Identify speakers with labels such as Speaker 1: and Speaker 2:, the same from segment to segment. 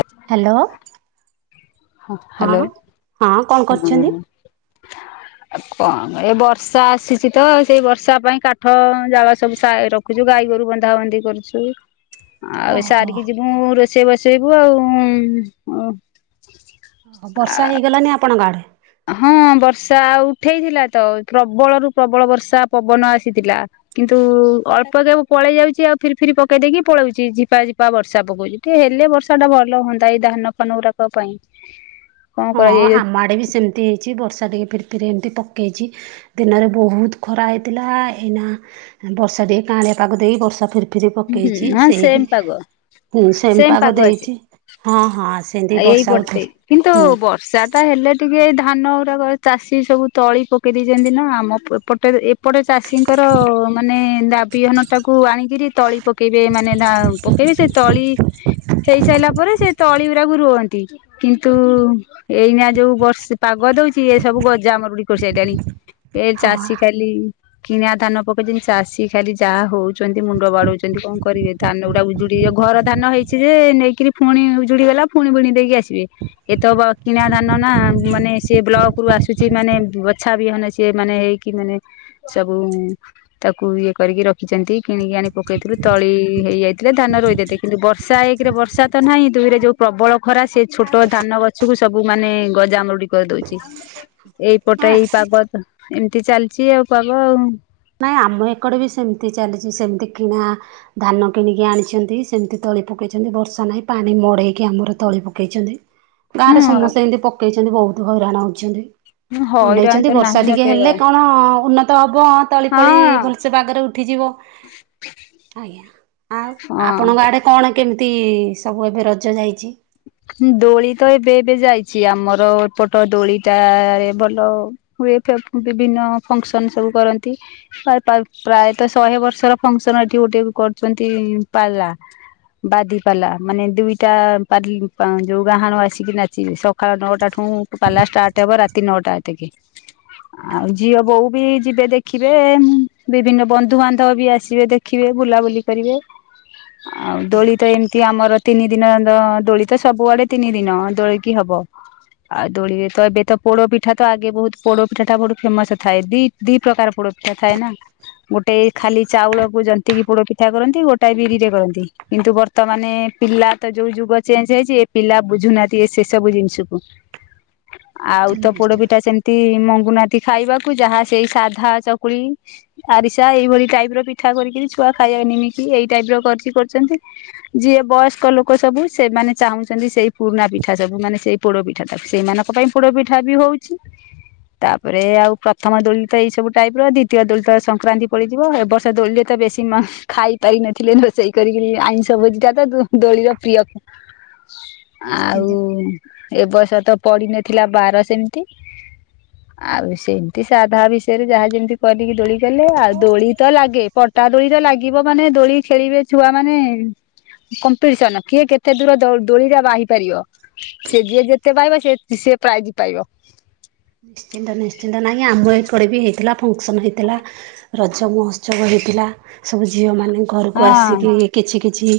Speaker 1: ଆଚ୍ଛ
Speaker 2: ହ୍ୟାଲୋ ହଁ
Speaker 1: ହ୍ୟାଲୋ
Speaker 2: ହଁ କଣ କରୁଛନ୍ତି?
Speaker 1: ଆଉ କଣ ଏ ବର୍ଷା ଆସିଛି ତ ସେଇ ବର୍ଷା ପାଇଁ କାଠ ଜାଳ ସବୁ ସା ରଖୁ ରଖୁଛୁ ଗାଈ ଗୋରୁ ବନ୍ଧା ବନ୍ଧି କରୁଛୁ। ଆଉ
Speaker 2: ଓହୋ
Speaker 1: ସାରିକି ଯିବୁ ରୋଷେଇ ବସେଇବୁ ଆଉ ଉଅ।
Speaker 2: ଓ ବର୍ଷା ହେଇଗଲାନି ଆପଣଙ୍କ ଆଡେ?
Speaker 1: ହଁ ବର୍ଷା ଆଉ ଉଠେଇଥିଲା ତ ପ୍ରବଳରୁୁ ପ୍ରବଳ ବର୍ଷା ପବନ ଆସିଥିଲା। କିନ୍ତୁ ଅଳ୍ପ କେ ପଳେଇ ଯାଉଛି ଆଉ ଫିରି ଫିରି ପକେଇ ଦେଇକି ପଳଉଛି ଝିପାଝିପା ବର୍ଷା ପକଉଛି ଟିକେ ହେଲେ ବର୍ଷା ଟା ଭଲ ହୁଅନ୍ତା ଏଇ ଧାନ ଫାନ ଗୁରାକ ପାଇଁ କଣ
Speaker 2: ହଁ
Speaker 1: କରାଯାଇ
Speaker 2: ଆମ ଆଡେ ବି ସେମତି ହେଇଛି ବର୍ଷା ଟିକେ ଫିରି ଫିରି ଏମିତି ପକେଇଛି ଦିନରେ ବହୁତ ଖରା ହେଇଥିଲା ଏଇନା ବର୍ଷା ଟିକେ କାଳିଆ ପାଗ ଦେଇ ବର୍ଷା ଫେରି ଫିର୍ ପକେଇଛି
Speaker 1: ହଁ
Speaker 2: ସେଇ ବି
Speaker 1: ସେମ ପାଗ
Speaker 2: ହୁ ସେଏମ୍
Speaker 1: ସେମ
Speaker 2: ପାଗ
Speaker 1: ଅଛି
Speaker 2: ଦେଇଛି ହଁ ହଁ ସେମିତି
Speaker 1: ଏଇ
Speaker 2: ବର୍ଷା
Speaker 1: ପଟେ
Speaker 2: ଉଠେ
Speaker 1: କିନ୍ତୁ
Speaker 2: ହୁଁ
Speaker 1: ବର୍ଷା ଟା ହେଲେ ଟିକେ ଧାନ ଗୁଡ଼ାକ ଚାଷୀ ସବୁ ତଳି ପକେଇ ଦେଇଛନ୍ତି ନା ଆମ ପ ପ ଏପଟେରେ ଏପଟେ ଚାଷୀଙ୍କର ମାନେ ଦାବିହନ ଟାକୁ ଆଣିକିରି ତଳି ପକେଇବେ ମାନେ ଧା ପକେଇବେ ସେ ତଳି ହେଇସାରିଲା ପରେ ସେ ତଳି ଗୁରାକୁ ରୁହନ୍ତି କିନ୍ତୁ ଏଇନା ଯୋଉ ବର୍ଷ ପାଗ ଦଉଛି ଏ ସବୁ ଗଜା ମରୁଡ଼ି କରିଶାରିଲାଣି। ଏ ଚାଷୀ
Speaker 2: ହଁ
Speaker 1: ଖାଲି କିଣା ଧାନ ପକେଇଛନ୍ତି ଚାଷୀ ଖାଲି ଯାହା ହଉଛନ୍ତି। ବଡ଼ଉଛନ୍ତି କଣ କରିବେ? ଧାନ ଉଡ଼ା ଉଜୁଡ଼ି ଜୀବ ଘର ଧାନ ହେଇଛି ଯେ ନେଇକିରି ଫୁଣି ଉଜୁଡ଼ି ଗଲା ଫୁଣି ଦେଇକି ଆସିବେ। ଏତ କିଣା ଧାନ ନା ମାନେ ସେ ବ୍ଲକ ରୁ ଆସୁଛି ମାନେ ବଛା ବିହନ ସିଏ ମାନେ ହେଇକି। କି ମାନେ ସବୁ ତାକୁ ଇଏ କରିକି ରଖିଛନ୍ତି କିଣିକି ଆଣି ପକେଇଥିଲୁ ତଳି ହେଇଯାଇଥିଲେ ଧାନ ରୋଇଦେଥିଲେ କିନ୍ତୁ ବର୍ଷା ଏକ ରେ ବର୍ଷା ତ ନାହିଁ ଦୁଇରେ ଯୋଉ ପ୍ରବଳ ଖରା ସେ ଛୋଟ ଧାନ ଗଛ କୁ ସବୁ ମାନେ ଗଜାମରୁଡ଼ି କରିଦଉଛି। ଏଇପଟେ ଏଇ ପାଗ ଏମିତି ଚାଲିଛି ଆଉ ପାଗ ଆଉ।
Speaker 2: ନାଇଁ ଆମ ଏକଡ଼େ ବି ସେମିତି ଚାଲିଛି ସେମିତି କିଣା ଧାନ କିଣିକି ଆଣିଛନ୍ତି ସେମିତି ତଳି ପକେଇଛନ୍ତି ବର୍ଷା ନାହିଁ ପାଣି ମଡ଼େଇକି ଆମର ତଳି ପକେଇଛନ୍ତି। ଗାଁ ରେ ସମସ୍ତେ
Speaker 1: ହୁଁ
Speaker 2: ଏମିତି ପକେଇଛନ୍ତି ବହୁତ ହଇରାଣ ହଉଛନ୍ତି।
Speaker 1: ହଇରାଣ
Speaker 2: ନେଇଛନ୍ତି
Speaker 1: ତ
Speaker 2: ବର୍ଷା
Speaker 1: ନାହିଁ ନ
Speaker 2: ଟିକେ
Speaker 1: କେଇବା
Speaker 2: ହେଲେ କଣ ଉନ୍ନତ ହବ। ତଳି ଫଳି
Speaker 1: ହଁ।
Speaker 2: ଭଲସେ ବାଗରେ ଉଠିଯିବ ଆଜ୍ଞା ଆଉ
Speaker 1: ହଁ
Speaker 2: ଆପଣଙ୍କ ଆଡ଼େ କଣ କେମିତି ସବୁ ଏବେ ରଜ ଯାଇଛି?
Speaker 1: ଦୋଳି ତ ଏବେ ଏବେ ଯାଇଛି ଆମର ଏପଟ ଦୋଳିଟାରେ ଭଲ ହୁଏ ଫେ ବିଭିନ୍ନ ଫଙ୍କସନ ସବୁ କରନ୍ତି। ପ୍ରାୟତଃ ଶହେ ବର୍ଷର ଫଙ୍କସନ ଏଠି ଗୋଟେ କରୁଛନ୍ତି ପାଲା। ବାଦିପାଲା ମାନେ ଦୁଇଟା ପାଲ ପା ଯଉଁ ଗାହାଣ ଆସିକି ନାଚିବେ ସଖାଳ ନଅଟା ଠୁଁ ପାଲା ଷ୍ଟାର୍ଟ ହେବ ରାତି ନଅଟା ଆତେକେ।
Speaker 2: ହ
Speaker 1: ଆଉ ଝିଅ ବୋଉ ବି ଯିବେ ଦେଖିବେ ବିଭିନ୍ନ ବନ୍ଧୁବାନ୍ଧବ ବି ଆସିବେ ଦେ ଖିବେ ବୁଲାବୁଲି କରିବେ। ଆଉ ଦୋଳି ତ ଏମତି ଆମର ତିନି ଦିନର ଦୋଳି ତ ସବୁଆଡ଼େ ତିନି ଦିନ ଦୋଳିିକି ହବ। ଆଉ ଦୋଳିରେ ତ ଏବେ ତ ପୋଡ଼ପିଠା ତ ଆଗେ ବହୁତ ପୋଡ଼ ପିଠା ଟା ବହୁତ ଫେମସ ଥାଏ ଦି ଦିଇ ପ୍ରକାର ପୋଡ଼ପିଠା ଥାଏ ନା। ଗୋଟେ ଖାଲି ଚାଉଳକୁ ଜନ୍ତିକି ପୋଡ଼ ପିଠା କରନ୍ତି ଗୋଟାଏ ବିରିରେ କରନ୍ତି। କିନ୍ତୁ ବର୍ତ୍ତମାନେ ପିଲା ତ ଯୋଉ ଯୁଗ ଅ ଚେଞ୍ଜ ହେଇଛି ଏ ପିଲା ବୁଝୁନାହାନ୍ତି ଏ ସେ ସବୁ ଜିନିଷକୁ। ଆଉ ତ
Speaker 2: ନିଶ୍ଚିନ୍ତ
Speaker 1: ପୋଡ଼
Speaker 2: ନିଶ୍ଚିନ୍ତ
Speaker 1: ପିଠା ସେମତି ମଙ୍ଗୁନାହାନ୍ତି ଖାଇବାକୁ ଯାହା ସେଇ ସାଧା ଚକୁଳି। ଆରିସା ଏଇଭଳି ଟାଇପ୍ ର ପିଠା କରିକିରି ଛୁଆ ଖାଇବା ନିମିକିି ଏଇ ଟାଇପ୍ ର କରଛି କରୁଛନ୍ତି। ଯିଏ ବୟସ୍କ ଲୋକ ସବୁ ସେମାନେ ଚାହୁଁଛନ୍ତି ସେଇ ପୁରୁଣା ପିଠା ସବୁ ମାନେ ସେଇ ପୋଡ଼ ପିଠା ଟାକୁ ସେଇମାନଙ୍କ ପାଇଁ ପୋଡ଼ ପିଠା ବି ହଉଛି। ତାପରେ
Speaker 2: ଆଜ୍ଞା
Speaker 1: ଆଉ ପ୍ରଥମ ଦୋଲ ତ ଏଇ ସବୁ ଟାଇପ୍ ର ଦ୍ଵୀତୀୟ ଦୋଳି ତ ସଂକ୍ରାନ୍ତି ପଡ଼ିଯିବ ଏ ବର୍ଷ ଦୋଳିରେ ତ ବେଶୀ ମ ଖାଇ ପାଇ ନଥିଲେ ରୋଷେଇ କରିକିରି ଆଇଁଶ ଭୋଜିଟାତ ଦୋ ଦୋଳିର ପ୍ରିୟ।
Speaker 2: ନିଶ୍ଚିନ୍ତ
Speaker 1: ଆଉ ଏବର୍ଷ ତ ପଡ଼ିନଥିଲା ବାର ସେମିତି। ଆଉ
Speaker 2: ଆଜ୍ଞା
Speaker 1: ସେମିତି ସାଧା ବିଷୟରେ ଯାହା ଯେମିତି କରିକି ଦୋଳି କଲେ ଆଉ ଦୋଳି ତ ଲାଗେ ପଟା ଦୋଳି ତ ଲାଗିବ ମାନେ ଦୋଳି ଖେଳିବେ ଛୁଆ ମାନେ‌। କମ୍ପିଟିସନ କିଏ କେ ଏତେ ଦୂର ଦୋଳିଟା ବାହିପାରିବ ସେ ଯିଏ ଯେତେ ବାହିବ ସେ ସେ ପ୍ରାଇଜ ପାଇବ‌।
Speaker 2: ନିଶ୍ଚିନ୍ତ ନିଶ୍ଚିନ୍ତ ନାଇଁ ଆମ ଏପଟେ ବି ହେଇଥିଲା ଫଙ୍କସନ୍ ହେଇଥିଲା। ରଜ ମହୋତ୍ସବ ହେଇଥିଲା ସବୁ ଝିଅମାନେ ଘରକୁ
Speaker 1: ହଁ
Speaker 2: ଆସିକି କିଛି କିଛି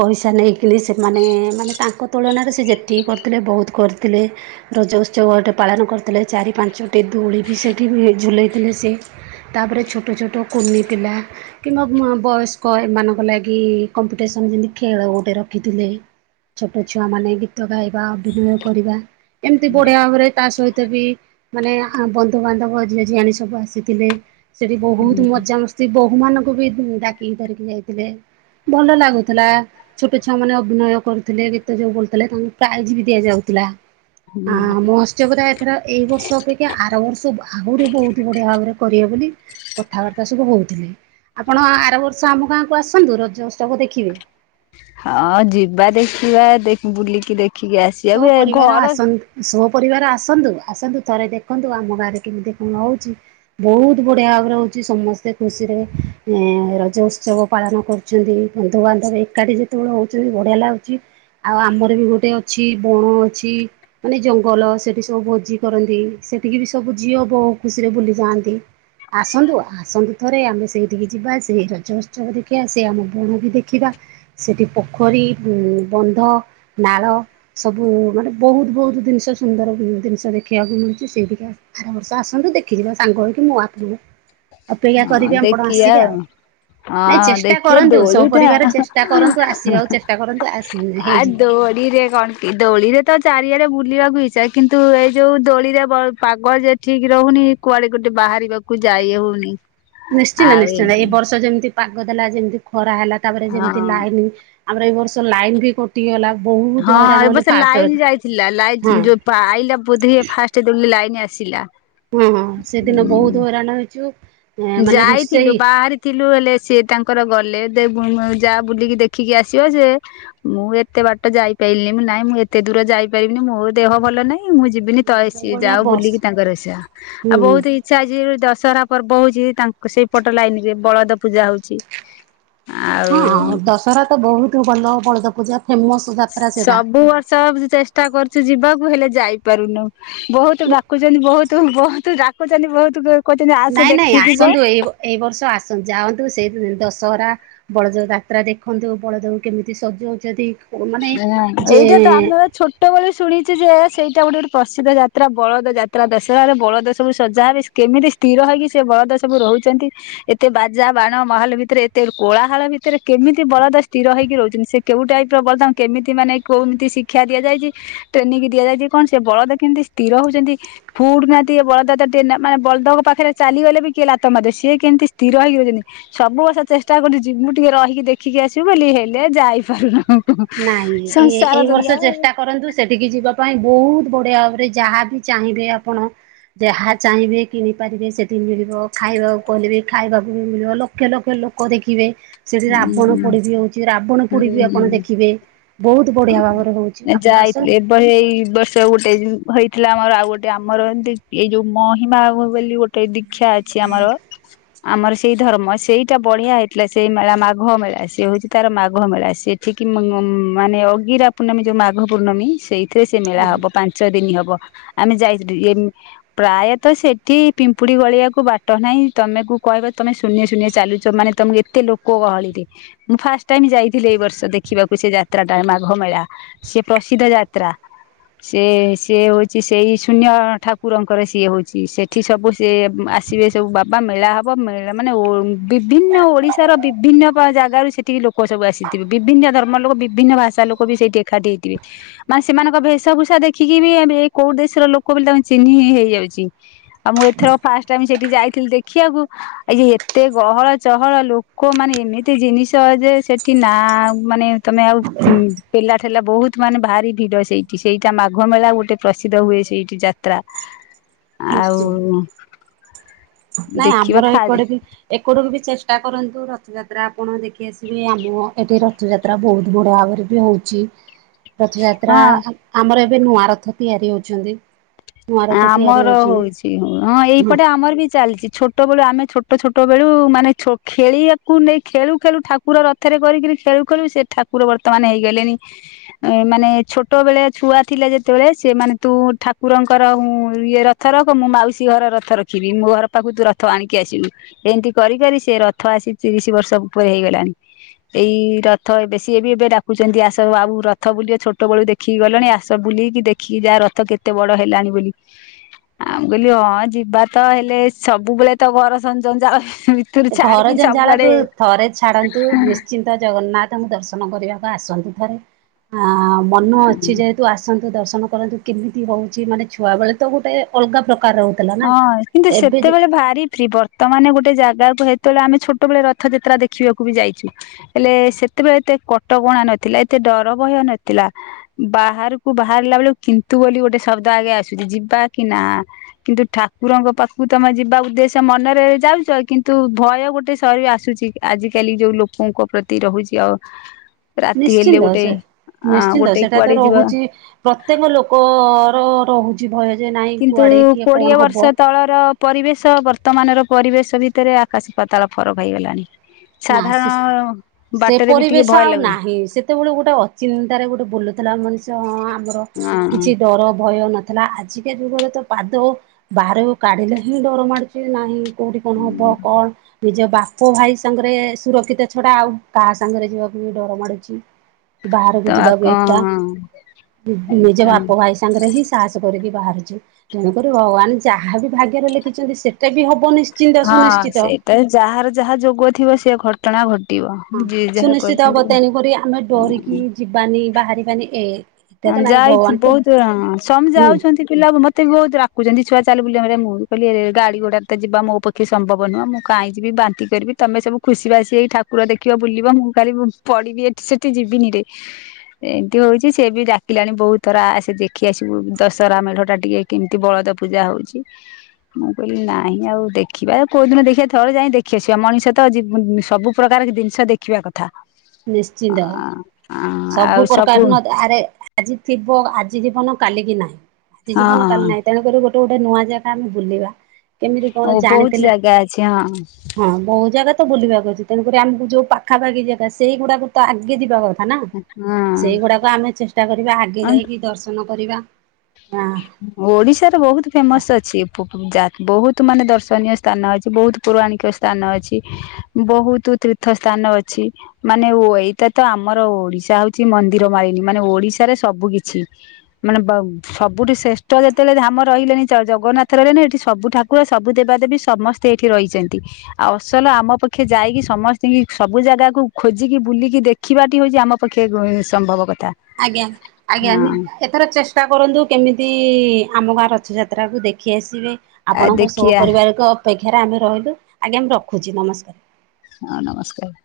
Speaker 2: ପଇସା ନେଇକିନି ସେମାନେ ମାନେ ତାଙ୍କ ତୁଳନାରେ ସେ ଯେତିକି କରିଥିଲେ ବହୁତ କରିଥିଲେ। ରଜ ଉତ୍ସବଟେ ପାଳନ କରିଥିଲେ ଚାରି ପାଞ୍ଚଟି ଦୋଳି ବି ସେଇଠି ଝୁଲେଇଥିଲେ ସେ‌‌ ତାପରେ ଛୋଟ ଛୋଟ କୁନି ପିଲା। କିମ୍ବା ବୟସ୍କ ଏମାନଙ୍କ ଲାଗି କମ୍ପିଟିସନ ଯେମତି ଖେଳ ଗୋଟେ ରଖିଥିଲେ। ଛୋଟ ଛୁଆ ମାନେ ଗୀତ ଗାଇବା ଅଭିନୟ କରିବା ଏମତି ବଢିଆ ଭାବରେ ତା ସହିତ ବି‌ ମାନେ ବନ୍ଧୁବାନ୍ଧବ ଝିଅଝି ଆଣ ସବୁ ଆସିଥିଲେ। ସେଠି ବହୁତ ମଜା ମସ ତି ସେ ବୋହୂ ମାନଙ୍କୁ ବି ଡାକିକି ଧରିକି ଯାଇଥିଲେ। ଭଲ ଲାଗୁଥିଲା। ଛୋଟ ଛୁଆ ମାନେ ଅଭିନୟ କରୁଥିଲେ। ଗୀତ ଯୋଉ ବଲୁଥିଲେ ତାଙ୍କୁ ପ୍ରାଇଜ ବି ଦିଆଯାଉଥିଲା। ହଁ
Speaker 1: ହୁଁ
Speaker 2: ମୋହସ୍ରବ ଏଥର ଏଇ ବର୍ଷ ଅପେକ୍ଷା ଆର ବର୍ଷ ଆହୁରି ବହୁତ ବଢ଼ିଆ ଭାବରେ କରିବେ ବୋଲି‌ କଥାବାର୍ତ୍ତା ସବୁ ହଉଥିଲେ। ଆପଣ ଆର ବର୍ଷ ଆମ ଗାଁକୁ ଆସନ୍ତୁ ରଜ ଉତ୍ସବ ଦେଖିବେ‌।
Speaker 1: ହଁ ଯିବା ଦେଖିବା ବୁଲିକି ଦେଖିକି ଆସିବା ବେ ଘର
Speaker 2: ସ ପରିବାର ଆସନ୍ତୁ ଆସନ୍ତୁ ଥରେ ଦେଖନ୍ତୁ ଆମ ଗାଁରେ କେମିତି କଣ ହଉଚି? ବହୁତ ବଢିଆ ଭାବରେ ହଉଚି। ସମସ୍ତେ ଖୁସିରେ ଏ ରଜ ଉତ୍ସବ ପାଳନ କରୁ ଚନ୍ତି, ବନ୍ଧୁବାନ୍ଧବ ଏକାଠି ଯେତେବେଳେ ହଉଚନ୍ତି ବଢିଆ ଲାଗୁଛି ଆଉ ଆମର ବି ଗୋଟେ ଛି ବଣ ଅଛି। ମାନେ ଜଙ୍ଗଲ ସେଠି ସବୁ ଭୋଜି କରନ୍ତି। ସେଠିକି ବି ସବୁ ଝିଅ ବହୁ ଖୁସିରେ ବୁଲି ଯାଆନ୍ତି। ଆସନ୍ତୁ ଆସନ୍ତୁ ଥରେ ଆମେ ସେଇଠିକି ଯିବା ସେଇ ରଜ ଉତ୍ସବ ଦେଖିବା।। ସେ ଆମ ବଣ ବି ଦେଖିବା‌। ସେଠି ପୋଖରୀ ବନ୍ଧ ନାଳ। ସବୁ ମାନେ ବହୁତ ବହୁତ ଜିନିଷ ସୁନ୍ଦର ଜିନିଷ ଦେଖିବାକୁ ମିଳୁଚି ସେଇଥିପାଇଁ। ଆର ବର୍ଷ ଆସନ୍ତୁ ଦେଖିଯିବ ସାଙ୍ଗ ହେଇ କି ମୁଁ ଆପଣଙ୍କୁ ଅପେକ୍ଷା
Speaker 1: ହଁ
Speaker 2: କରିବି ଆପଣ
Speaker 1: ଦେଖିବା
Speaker 2: ଆସିବେ ଆଉ। ନାଇଁ
Speaker 1: ହଁ
Speaker 2: ଚେଷ୍ଟା
Speaker 1: ଦେଖିବା
Speaker 2: କରନ୍ତୁ ସ ପରିବାର ଚେଷ୍ଟା
Speaker 1: ଦୋଳିଟା
Speaker 2: କରନ୍ତୁ ଆସିବାକୁ ଚେଷ୍ଟା କରନ୍ତୁ। ଆସି
Speaker 1: ଆ
Speaker 2: ହେଇଯିବ।
Speaker 1: ଦୋଳିରେ କଣ ଦୋଳିରେ ତ ଚାରିଆଡେ ବୁଲିବାକୁ ଇଚ୍ଛା କିନ୍ତୁ ଏଇ ଯୋଉ ଦୋଳିରେ ବ ପାଗ ଜେ ଠିକ ରହୁନି। କୁଆଡେ ଗୋଟେ ବାହାରିବାକୁ ଯାଇ ହଉନି।
Speaker 2: ନିଶ୍ଚିନ୍ତ
Speaker 1: ଆଉ
Speaker 2: ନିଶ୍ଚିନ୍ତ
Speaker 1: ଏମତି
Speaker 2: ଏ ବର୍ଷ ଯେମିତି ପାଗ ଦେଲା, ଯେମିତି ଖରା ହେଲା ତାପରେ
Speaker 1: ହଁ
Speaker 2: ଯେମିତି ଲାଇନ ଆମର ଏଇ ବର୍ଷ ଲାଇନ ବି କଟିଗଲା। ବହୁତ
Speaker 1: ହଁ
Speaker 2: ହଇରାଣ
Speaker 1: ଏବେ
Speaker 2: ହେଲୁ
Speaker 1: ସେ
Speaker 2: ଫାଷ୍ଟ
Speaker 1: ଲାଇନ ଯାଇଥିଲା ଲାଇଟ
Speaker 2: ରଜରେ ହଁ।
Speaker 1: ଯୋଉ ଆଇଲା ବୋଧି ଫାଷ୍ଟ ଦିନ ଲାଇନ ଆସିଲା଼।
Speaker 2: ହଁ ହଁ ସେଦିନ ବହୁତ ହଇରାଣ ହେଇଚୁ।
Speaker 1: ଯାଇଥିଲୁ ବାହାରି ଥିଲୁ ହେଲେ ସିଏ ତାଙ୍କର ଗଲେ। ଦେବୁ ଯା ବୁଲିକି ଦେଖିକି ଆସିବ ଯେ ମୁଁ ଏତେ ବାଟ ଯାଇପାରିଲିନି ମୁଁ ନାଇଁ ମୁଁ ଏତେ ଦୂର ଯାଇପାରିବିନି ମୋ ଦେହ ଭଲ ନାହିଁ ମୁଁ ଯିବିନି ତ
Speaker 2: ଯୋଉ
Speaker 1: ସିଏ
Speaker 2: ଭଳିଆ
Speaker 1: ଯାଉ
Speaker 2: ବର୍ଷ
Speaker 1: ବୁଲିକି ତାଙ୍କର ଇଆ ଆଉ
Speaker 2: ହୁଁ
Speaker 1: ବହୁତ ଇଚ୍ଛା ଅଛି ଦଶହରା ପର୍ବ ହଉ ଯେ ତାଙ୍କ ସେଇ ପଟ ଲାଇନ ରେ ବଳଦ ପୂଜା ହଉଚି।
Speaker 2: ହଁଉ ଦଶହରା ତ ବହୁତ ଭଲ ବଳଦ ପୂଜା ଫେମସ‌‌।
Speaker 1: ସବୁ ବର୍ଷ ଚେଷ୍ଟା କରୁଚି ଯିବାକୁ ହେଲେ ଯାଇପାରୁନୁ। ବହୁତ ଡାକୁଚନ୍ତି ବହୁତ ବହୁତ ଡାକୁଚନ୍ତି ବହୁତ କଉଚନ୍ତି ଆସେ ଦେଖିକି ଜିବୁ।
Speaker 2: ଏ ବର୍ଷ ଆସ ଯାଆନ୍ତୁ ସେଇ ଦଶହରା‌ ବଳଦେବ ଯାତ୍ରା ଦେଖନ୍ତୁ ବଳଦକୁ କେମିତି ସଜଉଚନ୍ତି।
Speaker 1: ହଁ ଏଇଟା ତ ଆମର ଛୋଟ୍ ଟ ବେଳେ ଶୁଣିଚି ଯେ ସେଇଟା ଗୋଟେ ଗୋଟେ ପ୍ରସିଦ୍ଧ ଯାତ୍ରା ବଳଦ ଯାତ୍ରା ଦଶରାରେ ବଳଦ ସବୁ ସଜା ହେବ। କେମିତି‌ ସ୍ଥିର ହେଇକି ସେ ବଳଦ ସବୁ ରହୁଚନ୍ତି। ଏତେ ବାଜା ବାଣ ମହଲ ଭିତରେ ଏତେ କୋଳାହାଳ ଭିତରେ କେମିତି ବଳଦ ସ୍ଥିର ହେଇକି ରହୁଚନ୍ତି? ସେ କେଉଟାଇପ ପ୍ରବର୍ତ୍ତମାନ କେମିତି ମାନେ କଉମିତି ଶିକ୍ଷା ଦିଆଯାଇ ଟ୍ରେନିଂ ଦିଆଯାଇଚି କଣ ସେ ବଳଦ କେମିତି ସ୍ଥିର ହଉଚନ୍ତି? ଫୁଡୁ ନାହାନ୍ତି ବଳଦ ତ ଟେ ମାନେ ବଳଦଙ୍କ ପାଖରେ ଚାଲିଗଲେ ବି କିଏ ଲାତ ମାରିବ ସିଏ କେମିତି ସ୍ଥିର ହେଇରହୁଚନ୍ତି। ସବୁ ବର୍ଷ ଚେଷ୍ଟା କରୁଚି ମୁଁ ଟିକେ ରହିକି ଦେଖିକି ଆସିବି ବୋଲି ହେଲେ ଯାଇ ପାରୁନାହୁଁ।
Speaker 2: ନାଇଁ ଏ- ଏଇ ବର୍ଷ ଚେଷ୍ଟା କରନ୍ତୁ। ତସେଠିକି ଯିବା ପାଇଁ ବହୁତ ବଢ଼ିଆ ଭାବରେ ଯାହା ବି ଚାହିଁବେ ଆପଣ ଯାହା ଚାହିଁବେ କିଣିପାରିବେ ସେଠି ମିଳିବ। ଖାଇବାକୁ କହିଲେ ବି ଖାଇବାକୁ ବି ମିଳିବ। ଲୋକ ଲକ୍ଷେ ଲକ୍ଷେ ଲୋକ ଦେଖିବେ। ସେଠି ରାବଣ
Speaker 1: ହୁଁ
Speaker 2: ପୋଡ଼ି ବି ହଉଚି, ରାବଣ ପୋଡ଼ି ବି ଆପଣ ଦେଖ
Speaker 1: ହୁଁ।
Speaker 2: ଖିବେ ବହୁତ ବଢିଆ ଭାବରେ ହଉଚି। ଆପଣ ଆସନ୍ତୁ।
Speaker 1: କ ଏଇ ବ ସ ଗୋଟେ ହେଇଥିଲା ଆମର ଆଉ ଗୋଟେ ଆମର ଏମିତି ଏଇ ଯୋଉ ମହିମା ବୋଲି ଗୋଟେ ଗୋଟେ ଦୀକ୍ଷା ଅଛି ଆମର ଆମର ସେଇ ଧର୍ମ ସେଇଟା ବଢିଆ ହେଇଥିଲା ସେ ସେଇ ମେଳା ମାଘ ମେଳା ସେ ହଉଛି ତାର ମାଘ ମେଳା ସେଠିକି ମ୍ ମାନେ ଅଗିରା ପୂର୍ଣ୍ଣମୀ ଯୋଉ ମାଘ ପୂର୍ଣ୍ଣମୀ ସେଇଥିରେ ସେ ମେଳା
Speaker 2: ଆଜ୍ଞା
Speaker 1: ହବ ପାଞ୍ଚ ଦିନ ହବ। ଆମେ ଯାଇଥିଲୁ ଇଏ ପ୍ରାୟତ ସେଠି ପିମ୍ପୁଡି ଗଳିବାକୁ ବାଟ ନାହିଁ। ତମେ କୁ କହିବ ତମେ ଶୁନ୍ୟ ଶୁନ୍ୟ ଚାଲୁ ଚ ମାନେ ତମକୁ ଏତେ ଲୋକ ଗହଳିରେ ମୁଁ ଫାଷ୍ଟ ଟାଇମ ଯାଇଥିଲି ଏଇ ବର୍ଷ ଦେଖିବାକୁ ସେ ଯାତ୍ରା ଟା ମାଘ ମେଳା। ସେ ପ୍ରସିଦ୍ଧ ଯାତ୍ରା। ସେ ସିଏ ହଉଛି ସେଇ ଶୂନ୍ୟ ଠାକୁରଙ୍କର ସିଏ ହଉଛି ସେଠି ସବୁ ସେ ମ ଆସିବେ ସବୁ ବାବା ମେଳା ହବ ମେଳା ମାନେ ଓ ବିଭିନ୍ନ ଓଡିଶା ଓଡ଼ିଶାର ବିଭିନ୍ନ ପ ଜାଗାରୁ ସେଠିକି ଲୋକ ସବୁ ଆସିଥିବେ ବିଭିନ୍ନ ଧର୍ମ ଲୋକ ବିଭିନ୍ନ ଭାଷା ଲୋକ ବି ସେଇଠି ଏକାଠି ହେଇଥିବେ। ମାନେ ସେମାନଙ୍କ ଭେଷଭୂଷା ଦେଖିକି ବି ଏ କୋଉ ଦେଶର ଲୋକ ବୋଲିକି ତାଙ୍କୁ ଚିହ୍ନି ହିଁ ହେଇଯାଉଛି। ଆଉ ମୁଁ ଏଥର ଫାଷ୍ଟ ଟାଇମ ସେଇଠି ଯାଇଥିଲି ଦେଖିବାକୁ ଏଇ ଯେ ଏତେ ଗହଳ ଚହଳ ଲୋ କ ମାନେ ଏମିତି ଜିନିଷ ଯେ ସେଠି ନା ମାନେ ତମେ ଆଉ ପେଲା ଠେଲା ବହୁତ ମାନେ ଭାରି ଭିଡ ସେଇଠି ସେଇଟା ମାଘ ମେଳା ଗୋଟେ ପ୍ରସିଦ୍ଧ ହୁଏ ସେଇଠି ଯାତ୍ରା।
Speaker 2: ନିଶ୍ଚୟ
Speaker 1: ଆଉ
Speaker 2: ନାଇଁ
Speaker 1: ଦେଖିବା
Speaker 2: ଆମର ଏ
Speaker 1: ଖାରେ
Speaker 2: କୁଆଡେ ବି ଏକୁରୁ କୁ ବି ଚେଷ୍ଟା କରନ୍ତୁ ରଥଯାତ୍ରା ଆପଣ ଦେଖି ଆସିବେ। ଆମ ଏଠି ରଥଯାତ୍ରା ତ୍ରା ବହୁତ ବଢିଆ ଭାବରେ ବି ହଉଛି। ରଥଯାତ୍ରା
Speaker 1: ହଁ
Speaker 2: ଆ ଆମର ଏବେ ନୂଆ ରଥ ତିଆରି ହଉଛନ୍ତି। ନୂଆ ରଥ ତିଆରି
Speaker 1: ଆମର
Speaker 2: ହେଉଛନ୍ତି।
Speaker 1: ହଉଛି ହଁ ଏଇପଟେ ଆମର ବି ଚାଲିଛି ଛୋଟ ଟ ବେଳୁ ଆମେ ଛୋଟ ଛୋଟ ବେଳୁ ମାନେ ଛୋ ଖେଳିବାକୁ ନେଇ ଖେଳୁ ଖେଳୁ ଠାକୁର ରଥ ଥେରେ କରିକିରି ଖେଳୁ ଖେଳୁ ସେ ଠାକୁର ବର୍ତ୍ତମାନ ହେଇଗଲେଣିି ଏ ମାନେ ଛୋଟ ବେଳେ ଛୁଆ ଥିଲା ଯେତେବେଳେ ସେମାନେ ତୁ ଠାକୁରଙ୍କ କର ଉଁ ଇଏ ରଥ ରଖ ମୁଁ ମାଉସୀ ଘର ରଥ ରଖିବି। ମୋ ଘର ପାଖକୁ ତୁ ରଥ ଆଣିକି ଆସିବୁ। ଏମିତି କରି କରି ସେ ରଥ ଆସି ତିରିଶ ବର୍ଷ ଉପରେ ହେଇଗଲାଣି। ଏଇ ରଥ ଏବେ ସିଏବି ଏବେ ଡାକୁଛନ୍ତି ଆସ ଆଉ ରଥ ବୁଲିବେ ଛୋଟ ବେଳୁ ଦେଖ ଦେଖିକି ଗଲେଣି ଆସ ବୁଲିକି ଦେଖିକି ଯାହା ରଥ କେତେ ବଡ ହେଲାଣି ବୋଲି। ଆ ମୁ କହିଲି ହଁ ଯିବା ତ ହେଲେ ସବୁବେଳେ ତ ଘର ସ ଜଂଜାଳ ଭି
Speaker 2: ଏ ଘର ଜଂଜାଳ କୁ ଥରେ ଛାଡନ୍ତୁ ନିସ୍ ଶ୍ଚିନ୍ତ ଜଗନ୍ନାଥଙ୍କୁ ଦର୍ଶନ କରିବାକୁ ଆସନ୍ତୁ ଥରେ ମନ ଅଛି ଯେହେ ନ୍ତୁ ଆସନ୍ତୁ ଦର୍ଶନ କରନ୍ତୁ କେମିତି ହଉଛି ମାନେ ଛୁଆବେେଳେ ତ ଗୋଟେ ଅଲଗା ପ୍ରକାର ହଉ
Speaker 1: ହଁ କିନ୍ତୁ ସେତେବେଳେ ଭାରି ଫ୍ରି ବର୍ ତ ମାନେ ଗୋଟେ ଜାଗାକୁ ହେତେବେଳେ ଆମେ ଛୋଟବେଳେ ରଥଯାତ୍ରା ଦେଖିବାକୁ ବି ଯାଇଛୁ ହେଲେ ସେତେବେଳେ ଏତେ କଟକଣା ନଥିଲା ଏତେ ଡର ଭୟ ନଥିଲା। ବାହାରକୁ ବାହାରିଲା ବେଳକୁ କିନ୍ତୁ ବୋଲି ଗୋଟେ ଶବ୍ଦ ଆଗେ ଆସୁଛି ଯିବା କି ନା। କିନ୍ତୁ ଠାକୁରଙ୍କ ପାଖକୁ ତମେ ଯିବା ଉଦ୍ଦେଶ୍ୟ ମନରେ ଯାଉଛ କିନ୍ତୁ ଭୟ ଗୋଟେ ସରିରେ ଆସୁଛି। ଆଜିକାଲି ଯୋଉ ଲୋକଙ୍କ ପ୍ରତି ରହୁଛି ଆଉ ରାତି ହେଲେ
Speaker 2: ନିଶ୍ଚିନ୍ତ
Speaker 1: ଗୋଟେ
Speaker 2: ସେ
Speaker 1: ଆ
Speaker 2: ନିଶ୍ଚିନ୍ତ
Speaker 1: ଗୋଟେ
Speaker 2: ସେଟା ତ
Speaker 1: କୁଆଡେ ଯିବା
Speaker 2: ରହୁଛି ପ୍ରତ୍ୟେକ ଲୋକର ରହୁଛି ଭୟ ଯେ ନାଇଁ
Speaker 1: କିନ୍ତୁ
Speaker 2: କୁଆଡ଼େ କିଏ
Speaker 1: କୋଡିଏ
Speaker 2: କଣ
Speaker 1: ବର୍ଷ
Speaker 2: ହବ।
Speaker 1: ତଳର ପରିବେଶ ବର୍ତ୍ତମାନର ପରିବେଶ ଭିତରେ ଆକାଶ ପତାଳ ଫରକ ହେଇଗଲାଣି।
Speaker 2: ନା ସେ
Speaker 1: ସାଧାରଣ
Speaker 2: ସେ
Speaker 1: ବାଟରେ ବି ଟିକେ
Speaker 2: ପରିବେଶ
Speaker 1: ଭୟ
Speaker 2: ଆଉ
Speaker 1: ଲାଗୁଚି।
Speaker 2: ନାହିଁ ସେତେବେଳେ ଗୋଟେ ଅଚିନ୍ତାରେ ଗୋଟେ ବୁଲୁଥିଲା ମଣିଷ। ହଁ ଆମର
Speaker 1: ହଁ
Speaker 2: କିଛି ଡର ଭୟ ନଥିଲା ଆଜିକା ଯୁଗରେ ତ ପାଦ ବାହରକୁ କାଢିଲେ ହିଁ ଡର ମାଡୁଛି ନାହିଁ କୋଉଠି କଣ ହବ କଣ ନିଜ ବାପ ଭାଇ ସାଙ୍ଗରେ ସୁରକ୍ଷିତ ଛଡା ଆଉ କାହା ସାଙ୍ଗରେ ଯିବାକୁ ବି ଡର ମାଡୁଛି।
Speaker 1: ତ
Speaker 2: ବାହାରକୁ
Speaker 1: ଆଉ
Speaker 2: ଯିବାକୁ
Speaker 1: କଣ
Speaker 2: ଏକା। ନିଜ
Speaker 1: ଏଇଟା
Speaker 2: ବାପ ଭାଇ ସାଙ୍ଗରେ ହିଁ ସାହସ କରିକି ବାହାରୁଛୁ। ତେଣୁକରି ଭଗବାନ ଯାହାବି ଭାଗ୍ୟରେ ଲେଖିଛନ୍ତି ସେଟା ବି ହବ ନିଶ୍
Speaker 1: ହଁ ସେଇଟା ଯାହାର ଯାହା ଯୋଗ ଥିବ ସେୟା ଘ ଘଟଣା ଘଟିବ
Speaker 2: ହଁ
Speaker 1: ଯିଏ ଯାହା କରିଚନ୍ତି [unintelligible]
Speaker 2: ଯିବାନୀ ବାହାରିବାନି ଏ ଏଟା
Speaker 1: ହଁ
Speaker 2: ତ ନାଇଁ ଭଗବାନ
Speaker 1: ଯାଇଥିଲୁ
Speaker 2: ତ
Speaker 1: ବହୁତ ସମ୍
Speaker 2: ହୁଁ
Speaker 1: ଯାଉଛନ୍ତି। ପିଲା ବି ମତେ ବି ବହୁତ୍ [unintelligible] ଛୁଆ ଚାଲ୍ ବୁଲିଆ ମୁଁ କହିଲି ଗାଡ଼ି ଘୋଡ଼ାରେ ତ ଯିବା ମୋ ପ କିଛି ସମ୍ଭବ ନୁହଁ ମୁଁ କାଇଁ ଯିବି ବାନ୍ତି କରିବି, ତମେ ସବୁ ଖୁସି ବାସି ହେଇ ଠାକୁର ଦେଖିବ ବୁଲିବ ମୁଁ ଖାଲି ପଡିବି ଏଠି ସେଠି ଯିବିନିରେ ଏମିତି ହଉଛି। ସେ ବି ଡାକିଲାଣି ବହୁତ୍ ଥର ଆସେ ଦେଖି ଆସିବୁ ଦଶହରା ମେଢ ଟା ଟିକେ କେମ୍ତି ବଳଦ ପୂଜା ହଉଚି। ମୁଁ କହିଲି ନାଇଁ ଆଉ ଦେଖିବା ଆଉ କୋଉ ଦିନ ଦେଖିଆ ଥରେ ଯାଇଁ ଦେଖିଆସିବା ମଣିଷ ତ ସବୁ ପ୍ରକାର ଜିନିଷ ଦେଖିବା କଥା।
Speaker 2: ନିଶ୍ଚିନ୍ତ
Speaker 1: ଆ ଆଉ
Speaker 2: ସବୁ ପ୍ରକାର ନ ଦେ ଆରେ ଆଜି ଥିବ ଆଜି ଜୀବନ କାଲି କି ନାହିଁ ଆଜି ଜୀବନ
Speaker 1: ହଁ
Speaker 2: କାଲି ନାହିଁ। ତେଣୁକରି ଗୋଟେ-ଗୋଟେ ନୂଆ ଜାଗା ଆମେ ବୁଲିବା କେମିତି
Speaker 1: ଓ
Speaker 2: କଣ
Speaker 1: ବହୁତ
Speaker 2: ଜାଣିଥେଲେ
Speaker 1: ଜାଗା ଅଛି ହଁ
Speaker 2: ହଁ ବହୁ ଜାଗା ତ ବୁଲିବାକୁ ଅଛି, ତେଣୁକରି ଆମକୁ ଯୋଉ ପାଖାପାଖି ଜେଗା ସେଇଗୁଡାକୁ ତ ଆଗେ ଯିବା କ ଥା ନା ସେଇଗୁଡାକ ଆମେ ଚେଷ୍ଟା କରିବା ଆଗେ
Speaker 1: ହଁ
Speaker 2: ଯାଇକି ଦର୍ଶନ କରିବା।
Speaker 1: ଓଡିଶାରେ ବହୁତ୍ ଫେମସ୍ ଅଛି, ବହୁତ୍ ମାନେ ଦର୍ଶନୀୟ ସ୍ଥାନ ଅଛି ବହୁତ୍ ପୌରାଣିକ ସ୍ଥାନ ଅଛି ବହୁତ ତୀର୍ଥ ସ୍ଥାନ ଅଛି। ମାନେ ଓ ଏଇଟା ତ ଆମର ଓଡିଶା ହଉଛି ମନ୍ଦିରମାଳିନୀ ମାନେ ଓଡିଶାରେ ସବୁକିଛି। ମାନେ ବାଉ ସବୁଠୁ ଶ୍ରେଷ୍ଠ ଯେତେବେଳେ ଧାମ ରହିଲେନି ଜଗନ୍ନାଥ ରହିଲନି ଏଠି ସବୁ ଠାକୁର ସବୁ ଦେବାଦେବୀ ସମସ୍ ସ୍ତେ ଏଇଠି ରହିଚନ୍ତି। ଆଉ ଅସଲ ଆମ ପକ୍ଷେ ଯାଇକି ସମସ୍ତିଙ୍କି ସବୁ ଜାଗାକୁ ଖୋଜିକି ବୁଲିକି ଦେ ଖିବାଟି ହଉଛି ଆମ ପକ୍ଷେ ସମ୍ଭବ କଥା। ହଁ
Speaker 2: ଆଜ୍ଞା-ଆଜ୍ଞା। ଏଥର ଚେଷ୍ଟା କରନ୍ତୁ କେମିତି ଆମ ଗାଁ ରଥଯାତ୍ରାକୁୁ ଦେଖି ଆସିବେ।
Speaker 1: ଆ
Speaker 2: ଆପଣଙ୍କ [unintelligible]
Speaker 1: ଦେଖିଆ
Speaker 2: ପରିବାରକୁ ଅପେକ୍ଷାରେ ଆମେ ରହିଲୁ, ଆଜ୍ଞା ମୁ ରଖୁଚି ନମସ୍କାର୍।
Speaker 1: ହଁ ନମସ୍କାର୍।